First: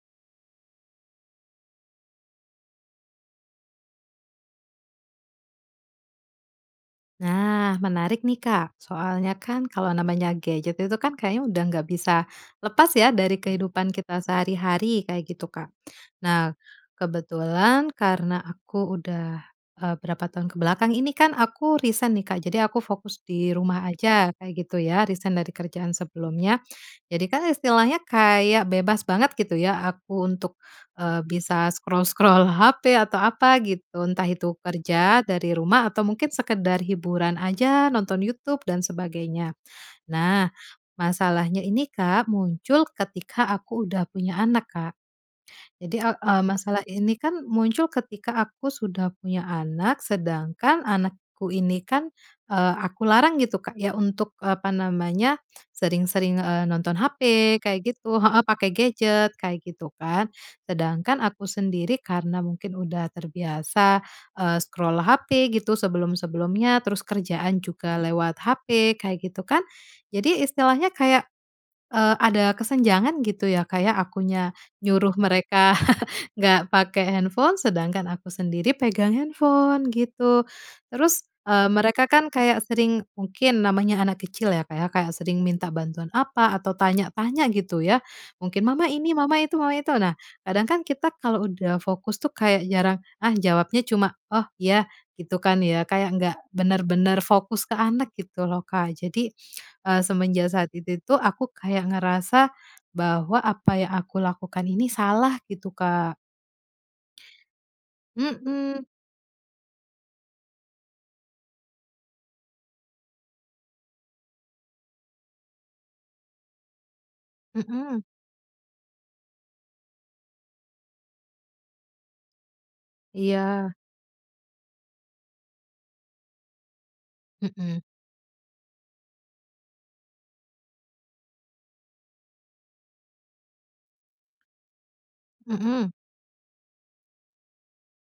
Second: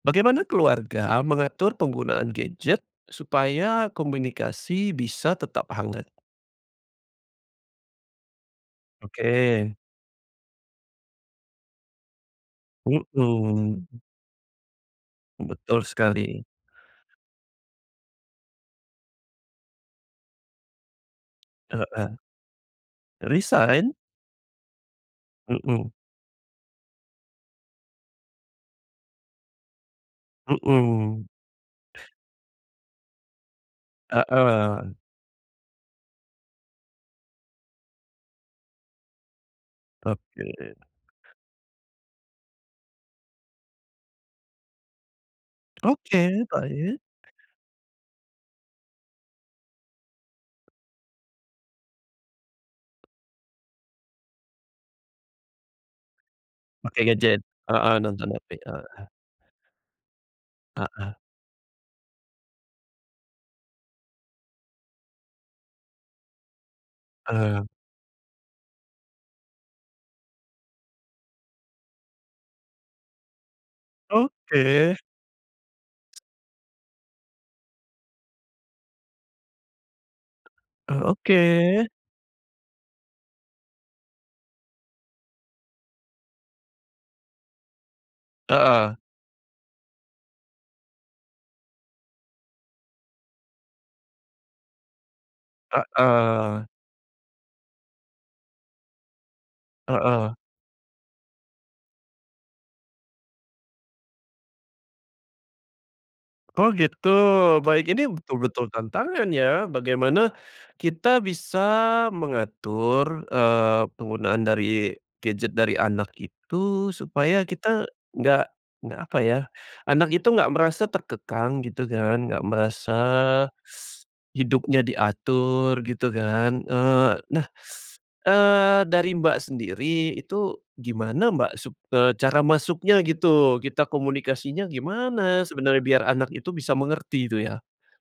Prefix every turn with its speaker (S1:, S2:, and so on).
S1: Bagaimana keluarga mengatur penggunaan gadget supaya komunikasi bisa tetap hangat?
S2: Nah menarik nih Kak, soalnya kan
S1: Oke.
S2: kalau namanya gadget itu kan kayaknya udah nggak bisa lepas ya dari
S1: Mhm.
S2: kehidupan kita sehari-hari, kayak gitu Kak.
S1: Betul sekali.
S2: Nah, kebetulan karena aku udah eee, berapa tahun ke belakang ini kan aku resign
S1: Heeh.
S2: nih Kak, jadi aku fokus di rumah
S1: Resign?
S2: aja kayak gitu ya, resign dari kerjaan
S1: Mhm.
S2: sebelumnya. Jadi kan istilahnya kayak bebas banget gitu ya aku untuk, eee,
S1: Mhm.
S2: bisa scroll-scroll HP, atau apa gitu, entah itu
S1: Heeh.
S2: kerja dari rumah atau mungkin sekedar hiburan aja nonton Youtube dan sebagainya.
S1: Oke.
S2: Nah, masalahnya ini Kak muncul ketika aku udah punya anak, Kak. Jadi, e eee,
S1: Oke,
S2: masalah
S1: baik.
S2: ini kan muncul ketika aku sudah punya anak, sedangkan anakku ini kan, eee, aku larang gitu Kak ya, untuk apa namanya, sering-sering, e nonton
S1: Pakai
S2: HP
S1: gadget?
S2: kayak
S1: Heeh,
S2: gitu
S1: nonton
S2: heeh,
S1: Netflix,
S2: pake
S1: heeh.
S2: gadget kayak gitu kan.
S1: Heeh.
S2: Sedangkan aku sendiri karena mungkin udah terbiasa, eee, scroll HP gitu, sebelum sebelumnya, terus
S1: E
S2: kerjaan
S1: eh.
S2: juga lewat HP, kayak gitu kan. Jadi istilahnya kayak, eee, ada kesenjangan gitu ya Kak ya, akunya
S1: Oke.
S2: nyuruh mereka nggak pake handphone sedangkan aku sendiri pegang handphone, gitu.
S1: Oh
S2: Terus,
S1: oke.
S2: eee, mereka kan kayak sering mungkin namanya anak kecil ya Kak ya, kayak sering minta bantuan apa, atau tanya-tanya gitu ya, mungkin "mama
S1: Heeh.
S2: ini", "mama itu", "mama itu" nah, kadang kan kita kalau udah fokus tuh kayak jarang ah jawabnya cuma, "oh ya" gitu kan ya, kayak nggak
S1: Heeh.
S2: benar-benar fokus ke anak gitu loh Kak. Jadi, eee,
S1: Heeh.
S2: semenjak saat itu tuh aku kayak ngerasa, bahwa apa yang aku lakukan ini salah gitu, Kak.
S1: Oh gitu, baik ini betul-betul
S2: Mhm.
S1: tantangan ya, bagaimana kita bisa mengatur, eee, penggunaan dari gadget dari anak itu, supaya kita
S2: Mhm.
S1: nggak nggak, apa ya, anak itu nggak merasa terkekang gitu kan, nggak merasa
S2: Iya.
S1: hidupnya diatur gitu kan, eee, nah,
S2: Mhm.
S1: eee, dari Mbak sendiri itu gimana Mbak sup eee, cara masuknya gitu, kita komunikasinya gimana sebenarnya
S2: Mhm.
S1: biar anak itu bisa mengerti itu ya?